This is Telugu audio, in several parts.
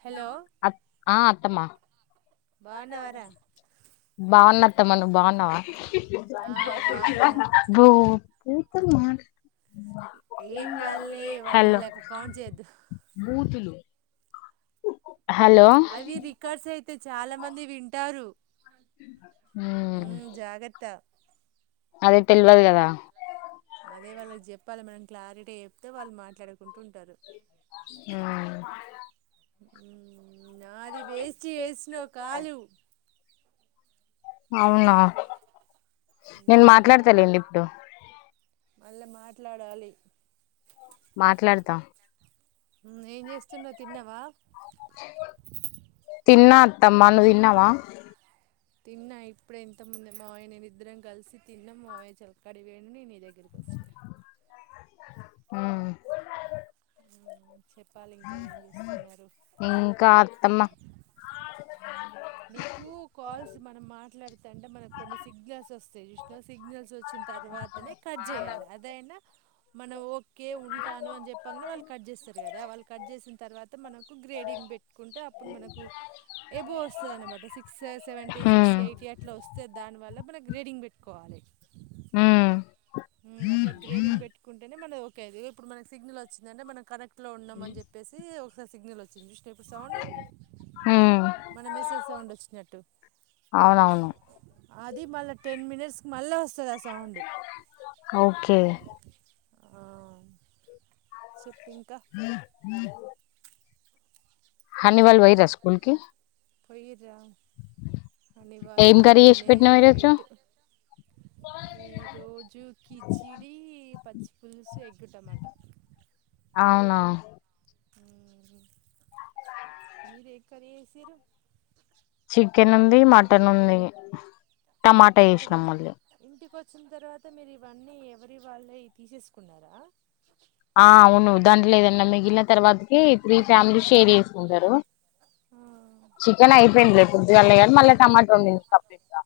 హలో అ ఆ అత్తమ్మ బాగున్నావారా బావున్న అత్తమ్మ నువ్వు బాగున్నావ ఆ బాగున్నా బు [unintelligible] ఏం కాదులే వాళ్ళన్ లెక కౌంట్ చేయొద్దు చులు అవి రికార్డ్స్ అయితై చాలా మంది వింటారు హ్ మ్ ఉమ్ జాగ్రత్త అదే తెల్వదు కదా అదే వాళ్ళక్ చెప్పాలి మనం క్లారిటీ చెప్తే వాళ్ళు మాట్లాడుకుంటూ ఉంటారు మ్ మ్ నాది వేస్ట్ చేసినవ్ కాలు అవునా నేను మాట్లాడతాలేండి ఇప్పుడు మళ్ళ మాట్లాడాలి. మాట్లాడ్తా ఏం చేస్తున్నవ్ తిన్నావా తిన్న అత్తమ్మ నువ్వు తిన్నవా తిన్న ఇప్పుడే ఇంతముందే మామయ్య నేను ఇద్దరం కలిసి తిన్నం మావయ్య చెలకాడి పోయిండు నేను నీ దగ్గర్ వచ్చిన ఆ చెప్పాలి ఇంకా ఏం చేస్తున్నారు. ఇంకా అత్తమ్మ నీకు కాల్స్ మనం మాట్లాడితే అంటే మనకు కొన్ని సిగ్నల్స్ వస్తాయి చూసినవా సిగ్నల్స్ వచ్ వచ్చిన్ తర్వాతనే కట్ చేయాలి అదైనా మనం ఓకే ఉంటాను అని చెప్పంగనే వాళ్ళు కట్ చేస్తారు కదా వాళ్ళు కట్ చేసిన తర్వాత మనకు గ్రేడింగ్ పెట్టుకుంటే అప్పుడు మనకు ఎబో వస్ దన్నమాట six seventy hmm sixty eighty అట్లా వస్తే దాని వల్ల మనం గ్రేడింగ్ పెట్టుకొ కోవాలి. మ్మ్ ఉ అట్ల గ్రేడింగ్ పెట్టుకుంటేనే మన ఇగో ఇప్పుడు మనకి సిగ్నల్ వచ్చిందంటే మనం కనెక్ట్ ఇంట్లో ఉన్నాం అని చెప్పేసీ ఓస్ సిగ్నల్ వచ్చింది చూస్ పేపర్ సౌండ్ మ్మ్ మన మెసేజ్ సౌండ్ వచ్చినట్టు అవునవును అది మళ్ళ టెన్ మినిట్స్ కి మళ్ళ వస్తది ఆ సౌండ్ ఓకే ఆ..... చెప్ ఇంకా హనీ వాళ్ళు పోయిరా స్కూల్ కి పొయ్యిరు రా హనీ వాళ్ళు ఏం కర్రీ చేసి పొద్దున్నే పెట్టినావు ఈరోజు ఎయిట్ ఈరోజు కిచిడి పచ్చిపులుసు ఎగ్ టమోటా అవునా మీరు ఏ కర్రీ చేసిరు చికెన్ ఉంది మట్ టన్ ఉంది టమాట ఏసినం మళ్ళీ చున్ తర్వాత మీరు ఇవన్నీ ఎవరి వాళ్ళే తీసేసుకున్నారా ఆ అవును దాంట్లేదన్న మిగిలిన తర్వాత ఈ త్రీ ఫ్యామిలీ షేర్ చేసుకుంటారు, చికెన్ అయిపోయింది పొద్దుగాల్నే గాని మళ్ళా టమాటా [unintelligible]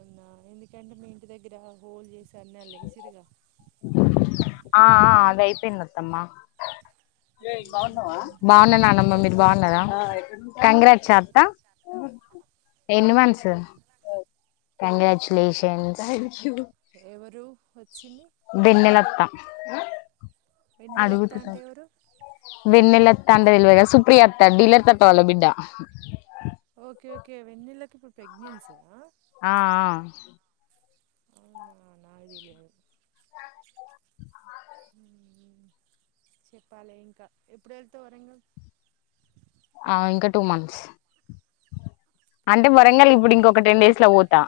న్నా ఎందుకని మీ ఇంటి దగ్గర హోల్ జేసి ఆ ఆ అదయిపోయిందన్ తమ్మా బాగున్న ఇంకా నానమ్మ మీరు బాగున్నరా కంగ్రాట్స్ అత్త ఎన్ని మంత్స్ కంగ్రాట్యులేషన్స్ శివు ఎవరు వచ్చింది అ వెన్నలత్త అంటెవరు వెన్నెల అత్త అంటె తెల్వదు గాని సుప్ ప్రియాత్త డీలర్ తాత వాళ్ల బిడ్డ ప్రెగ్నెన్సా ఆ ఆ అవునా నాకు దెలియదు చెప్పాలి ఇంకా ఎప్పుడెల్తావ్ వరంగల్ ఆ ఇంకా టూ మంత్స్ అంటే మనసులో వరంగల్ ఇప్పుడు ఇక్కడే ఇంకొక టెన్ డేస్ లో పోతా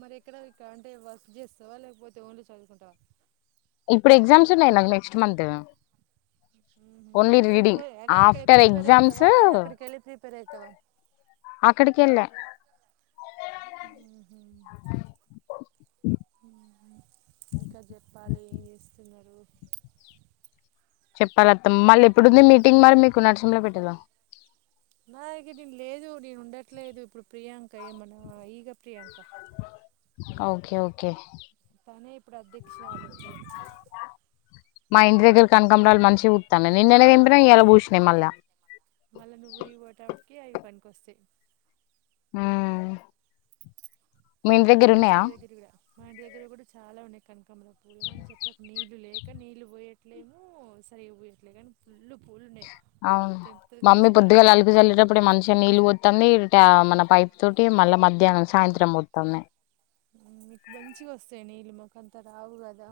మరి ఎక్కడ ఇక్కడ అంటే వర్క్ చేస్తావా లేకపోతే ఓన్లీ చదువుకుంటావా ఇప్పుడు ఎగ్జామ్స్ ఉన్నయ్ నాకు నెక్స్ట్ మంత్ ఊ ఓన్లీ రీడింగ్ సింపుల్ అదే ఇక్కడ ఆఫ్టర్ ప్రిపేర్ ఎగ్జామ్స్ అయితవా అక్కడికెళ్లి ప్రిపేర్ అయిత్ త్తవ అక్కడికెల్లే ఇంకా చెప్పాలి ఏం చేస్తున్నారు చెప్పాలి అత్తం మళ్ళీ ఎప్పుడుంది మీటింగ్ మరి మీకు నరసంలో పెట్టాల నా ఇక నీను లేదు నేను ఉండట్లేదు ఇప్పుడు ప్రియాంక ఏమన్నా ఈగ ప్రియాంక ఓకే ఓకే తనే ఇప్పుడు అధ్యక్షురాలు మా ఇంటి దగ్గర కనకాంబరాలు మంచిగా పుత్తన్నయ్ నిన్ననే తెంపిన ఇయ్యాలా పుసినయి మళ్ళ మళ్ళా నువ్వూరికి వొయాటల్ కి అవి పనికి అస్తయి ఆ మా ఇంటి దగ్గర లా మా ఇంటి దగ్గర గుడ చాలా ఉన్నాయి కన్ కమర పూలుగాని చెట్లకు నీళ్లు లే ఇంకా నీళ్ళు పోయట్లేమో సరిగగా పోయట్లేదు కానీ ఫుల్లు పూలు ఉన్నాయి అవును తెంపుతుంది మమ్మీ కావచ్చు ఇప్పుడు పొద్దుగాల అమ్మమ్మ అలుకు చల్లిలేటప్పుడే మనిషిగా నీళ్లుు పోతంది గా మన పైపు తోటి మళ్ళా మధ్యాహ్నం సాయంత్రం పోతంది మీకు మంచిగా వస్తాయి నీళ్ళ మొక అంతా రావు కదా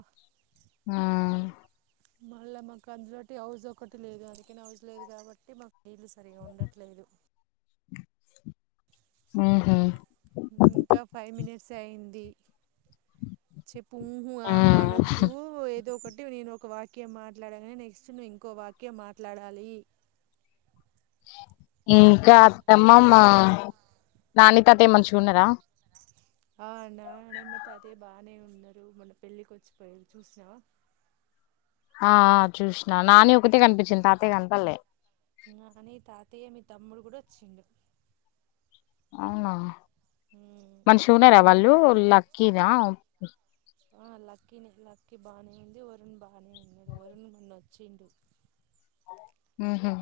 ఆ మళ్ళీ మాకు అందులోటి హౌజ్ ఒకటి లేదు అందుకనే హౌజ లేదు కాబట్టి మాకు నీళ్లు సరిగా ఉండట్లేదు మ్ హు ఇంకా ఫైవ్ మినిట్స్ అయ్యేందీ పూహ ఆహా ఉమ్ అనద్దు ఏదో ఒకటి నేను ఒక వాక్యం మాట్లాడగానే నెక్స్ట్ నువ్వు ఇంకో వాక్యం మాట్లాడాలి ఇంకా అత్తమ్మ మా నాని తాతయ్య మంచిగా ఉన్నారా ఆ అ నానమ్మతో అదే బాగానే ఉన్నారు మొన పెళ్ళికి వచ్చిపోయారు చూసినావా ఆ చూసినా నాని ఒకతే కనిపించింది తాతయ్య కనపాల్లె నాని తాతయ్య మీ తమ్ముడు కూడా వచ్చిడు అవునా మా మంచిగున్నర తమ్ముని వాళ్ళు కొడుకు లక్కీనా ఆ లక్కకి లక్కకి బాగానే ఉంది వరు్ బాగానే ఉంది వచ్చిండు ఆహా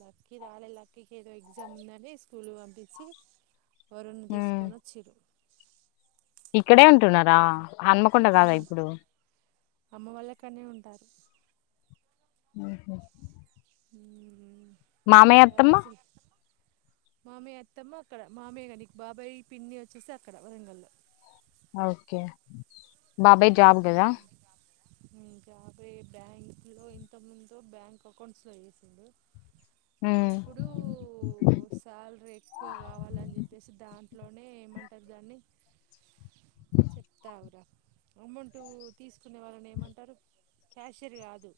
లక్కకి రాలే లక్కీకి ఏదో ఎగ్జామ్ ఉందని స్కూల్ పంపించి వరెు ఉమ్ తీసుకొని వచ్చరు ఇక్కడే ఉంటున్నారా హన్మకొండ ఆ కాదా ఇప్పుడు అమ్మ వాళ్ళకనే ఉంటారు ఆహా హ మామయ్య అత్తమ్మ మామయ్య అత్తమ్మ అక్కడ మామయ్య కానీ బాబాయ్ పిన్ని వచ్చేసి అక్కడ వరంగల్లో ఓకే బాబాయ్ జాబ్ కదా ంకాబ బ్యాంక్ లో ఇంత ముందు బ్యాంక్ అకౌంట్స్ లో చేసిడు ఉమ్ ఇప్పుడు శాలరీ ఎక్కువ కావాలని చెప్పేసి దాంతో అంటే ఏమంటరు దాన్ని చెప్తా ఆగుర అమౌంట్ తీసుకో ఆ వాళ్ని ఏమంటారు క్యాషియర్ కాదు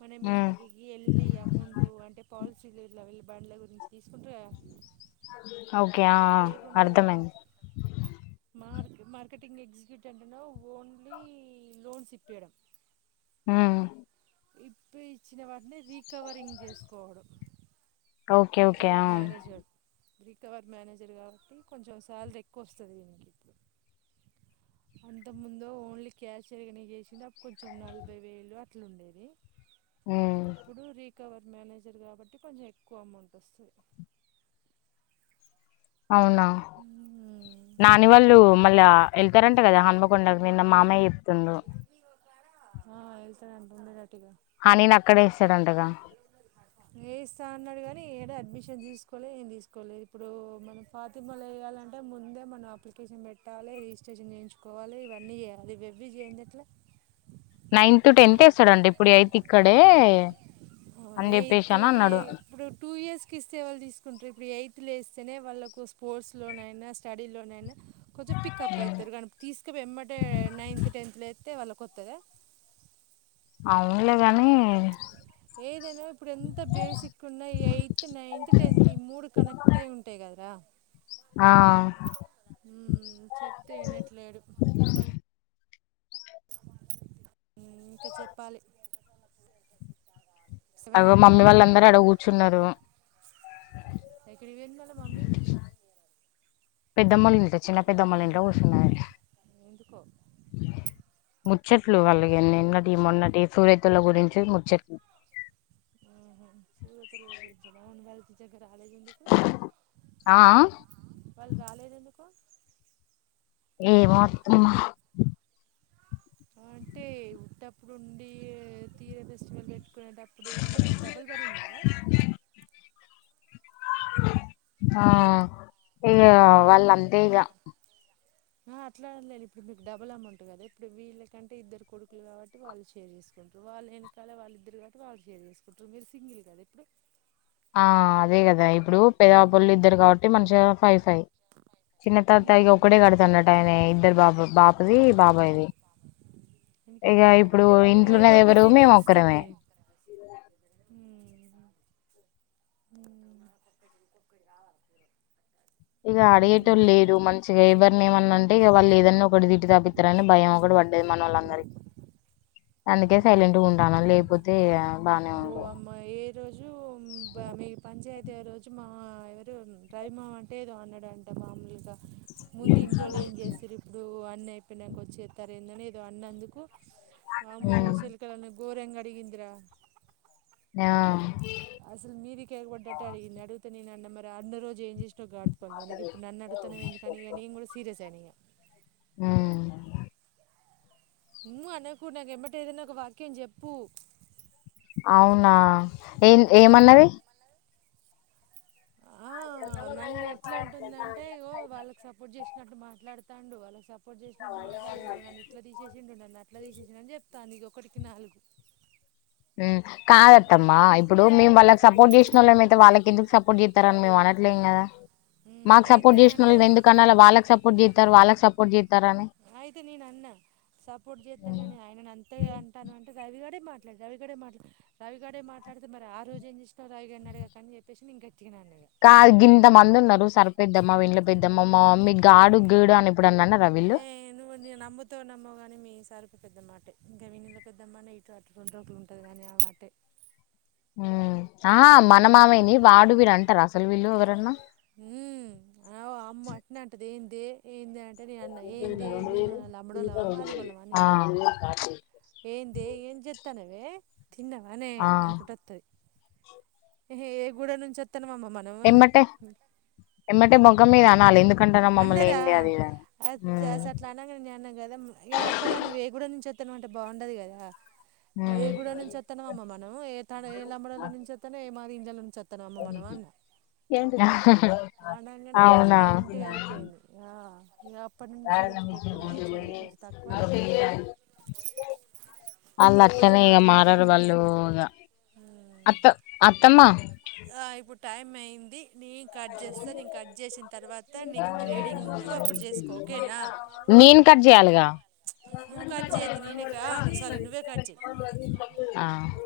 మన ఉమ్ ఇంటికికి ఎల్లీ అమౌంట్ అంటే పా చిల్లూర్లో వెళ్లి బండ్ల గురించి తీసుకుంటర్ గదా ఓకే ఆ ఆ అర్థమైంది మార్ మార్కెటింగ్ ఎక్స్క్యూట్ అంటనా ఓన్లీ తిపియడం హుమ్ ఇప్పి ఇచ్చిన వాటిని రీకవరింగ్ చేసుకోవడం ఓకే ఓకే ఆ రీకవర్ మేనేజర్ కవర్ మేనేజర్ కాబట్టి కొంచెం సాలరీ ఎక్కువ వస్తది ఈయనిక్ ఇప్పుడు అంతముందు ఓన్లీ క్యాషియర్ గానే చేసి కొంచెం నలభై వేలు అట్లా ఉండేది. ఉమ్ ఇప్పుడు రీ రీకవర్ మేనేజర్ కాబట్టి కొంచెం ఎ ఎక్కువ అమౌంట్ వస్తది అవునా నాని వాళ్ళు మళ్ళా ఎళ్తరన్ కదా హనుమకొండకు నిన్న మామయ్య చెప్తుండు ఆ ఎళ్తా డంట ఆ నేను అక్కడ ఏస్తాడంటగా వేయిస్తా అన్నాడు కానీ ఏడ అడ్మిషన్ తీసుకోలే ఏం తీసుకోలేదు ఇప్పుడు మనం పాతిమలై వేయాలంటే ముందే మనం అప్లికేషన్ పెట్టాలే రిజిస్ట్రేషన్ చేయించుకోవాలి ఇవన్నీ చేయంది ఎట్ల నైన్త్ టెన్త్ ఎస్తాడండి ఇప్పుడు ఎయిత్ ఇక్కడే అని చెప్పేసి ఎయిత్ అని ఈ అన్నాడు ఇప్పుడు టూ ఇయర్స్ కి ఇస్తే ఎవళ్ళు తీసుకుంటారు ఇప్పుడు ఎయిత్ లో ఏస్ ఎస్తేనే వాళ్ళకు స్పోర్ట్స్లోనైనా స్టడీలోనైనా కొంచెం పికప్ అయ్తారు కానీ తీసుకపోయి వెంబటే నైన్త్ టెన్త్ అత్తేవాల కొత్తదా అవునులే గాని ఏదైనా ఇప్పుడు ఎంత బేసిక్ ఉన్నా ఎయిత్ నైన్త్ టెన్త్ ఈ మూడు కనెక్ట్ అయి ఉంటాయి గదా ఆ హుమ్ చెప్తే వినట్లేడు ఇంక చెప్పాలి సెవెన్ అగొ మమ్మీ అయితాంది వాళ్ళందరు అడ కూర్చున్నారూ ఎక్కడికి పోయింది మళ్ళ మమ్మీ పెద్దమోల్ ఇం చిన్న పెద్దమోల్ ఇంట్లో కూసుననిగ ఎందుకో ము ముచ్చట్లు వాళ్ళు ఇగ నిన్నటి మొన్నటి సూరేతుల గురించి ముచ్చట్లు హుమ్ హు సూరేతమాల్ గురించ ఆ రాలేదు ఎందుకు ఆ వాళ్ళు రాలేదు ఎందుకు ఏ మొ అత్తమ్మ అంటే ఉటిటప్పుడు ఉండి తీర ఫెస్టివల్ కునేటప్పుడు అంటే మీకు డబలు పడిధార ఆ ఇగ వళ్ళ అంతే ఇగ అట్లాలేను ఇప్పుడు మీకు డబుల్ అమౌంట్ కదా ఇప్పుడు వీళ్ళకంటే ఇద్దరు కొడుకులు కాబట్టి వాళ్ళు షేర్ చేసుకుంటారు వాళ్ళు వెనకాలే వాళ్ళ ఇద్దరు కాబట్ వాళ్ళు షర్ చేసుకుంటారు మీరు సింగిల్ కదా ఇప్పుడు. ఆ అదే కదా ఇప్పుడు పెద్ద వాళ్ళు ఇద్దరు కాబట్టి మనిషి. ఫైవ్ ఫైవ్ చిన్న తాత ఉమ్ ఒక్కటే కడుతున్నటు ఆయన ఇద్దరు బాబు. బాపుది బాబాయ్ ది. ఇనికి అంటే వాళ్ళకి ఏదో ఎవరు ఒకటి ఇది మేము ఒక్కరమే తెచ్చుస్తారులే. హు. ఇగ అడిగేటోలు లేరు మంచిగా ఎవరిని ఏమన్నాంటే ఇగ వాళ్ళు ఏదన్నా ఒకటి తిట్టి తాపిస్తారని భయం ఒకటి పడ్డది మన వాళ్ళందరికీ. అందుకే సైలెంట్గా ఉంటాను లేకపోతే బాగానే ఉంది ఈ రోజు మీ పంచాయతీ రోజు మా ఎవరు రైమా అంటే ఏదో అన్నాడు అంట మామూలుగా ముందు ఇన్నిరోజులు ఏం చేసినారు ఇప్పుడు అన్న అయిపోయినాక వచ్చేస్తారు ఏందని ఏదో అన్నందుకు అమో ఉమ్ చెల్క అనే గోరంగడిగింద్రా ఆ అసలు మీదికి ఎగ పడ్డట్టు అడిగింది అడుగు నేను అన్న మరి అన్న రోజు ఏం చే ఇడు అకి ఇప్పుడు నన్ను అడుతునావ ఎంది అని నేను కూడా సీరియసయినా ఉమ్ ను అనకు నాక ఎమట ఏదనా ఒక వాక్యం చెప్పు అవునా ఏం ఏమన్నది ఆ నన్ను ఎట్లాంటుందంటే ఇగో వాళ్ళకి సపోర్ట్ చేసినట్టు మాట్లాడుత ఉండు వాళ్ళకి సపోర్ట్ చేసినట్టు మాట్లాదిండు నన్న ఇట్లా తీసేసిండు నన్నుట్లా తీసేసింది అని చెబుతుంది ఒకడికి నాలుగు ఉమ్ కాదత్తమ్మా ఇప్పుడు మేము వాళ్ళకి ఇస్తారని మేము అనట్లేం కదా ఉమ్ మాకు సపోర్ట్ అయితే అంటే చేసినోళ్ళు ఎందుకనాల వాళ్ళకి సపోర్ట్ చేస్తారు వాళ్ళకి సపోర్ట్ చేస్తారు అయితే నేన అన్న సపోర్ట్ ఉమ్ చేస్తానని ఆయన అంతే అంటాను అంటే రవిగాడే మాట అట్లా రవిగడే మాట్లా రవిగడే మాట్లాడితే మరి ఆ రోజు ఏం చేసినవు రవిగాన్ని అఅడగకుండా అని చెప్పేసి నేను గట్టిగా అన్న కా గింత మంది ఉన్నారు సరిపోద్దమా వింల పెద్దమా మా మమ్మీ గాడు గీడు అని ఎప్పుడన్నా అన్నారా వీళ్ళు ఏ నువ్వు నమ్ముతవో నమ్మవో కాని మీ సరిపో పెద్ద మాటే ఇంకా వీని పెద్దమ్మానే వినితొ ఎట్లా ఉండాలో అట్లుంటాది కానీ ఆమె అటే ఆ ఆ మన మామయ్యని వాడు వాడు అంటార అసలు వీళ్ళు ఎవరన్నా హ అ అమ్మ అట్నే అంటది ఏంది ఎ ఏంది తాను అంటే నిను అన్న ఏందె ఏందె మనం లమ్మడోల్లమా మాదిగళ్లమా అని ఆ అన్న ఏందె ఏం చెత్తాన్నావే తిన్నావానే ఆ అనుకుంటా వత్తది ఏహె ఎగుడెం నుంచి వ ఇస్తానవమ్మ మనము అన్నా తమ్మాయ అనాలి ఎందుకు అన్నారా అ అసలు అట్లా అనకండి అన్నా కదా నిను ఒక్కదాన్ని ఎ గుడ నుంచి వ ఇత్తనం అంటే బాగుండది కదా ఏ గుడెం నుంచి వత్తన్నవ్ అమ్మ మనం ఏ తండా ఏ లంబడల్ల నుంచి వత్తన్నం ఏ దీంట్లో ముంచామ్ ఏంటి ఆడంగానే ఇక అవునా సైలెంట్గా అయిపోయింది ఆ మ్యాప్ కారంగా తక్కువనే అనిపించింది అల్ తక్కువనే అట్లనే ఈగ మారరు మాట్లాడుతుంది వాళ్ళు ఇగ అత్త అత్తానే మ్మా ఆ ఇప్పుడు టైం అయ్యంది నేను కట్ చేస్తా నేను కట్ చేసిన తర్వాత నీకు గ్రేడింగ్ నువ్వు అప్పుడు చేసుకో ఓకేనా నేను కట్ చేయాలిగా నువ్వు కట్ చేయొద్దు నేనకా నువ్ సారీ నువ్వే కట్ చేయ్ ఆ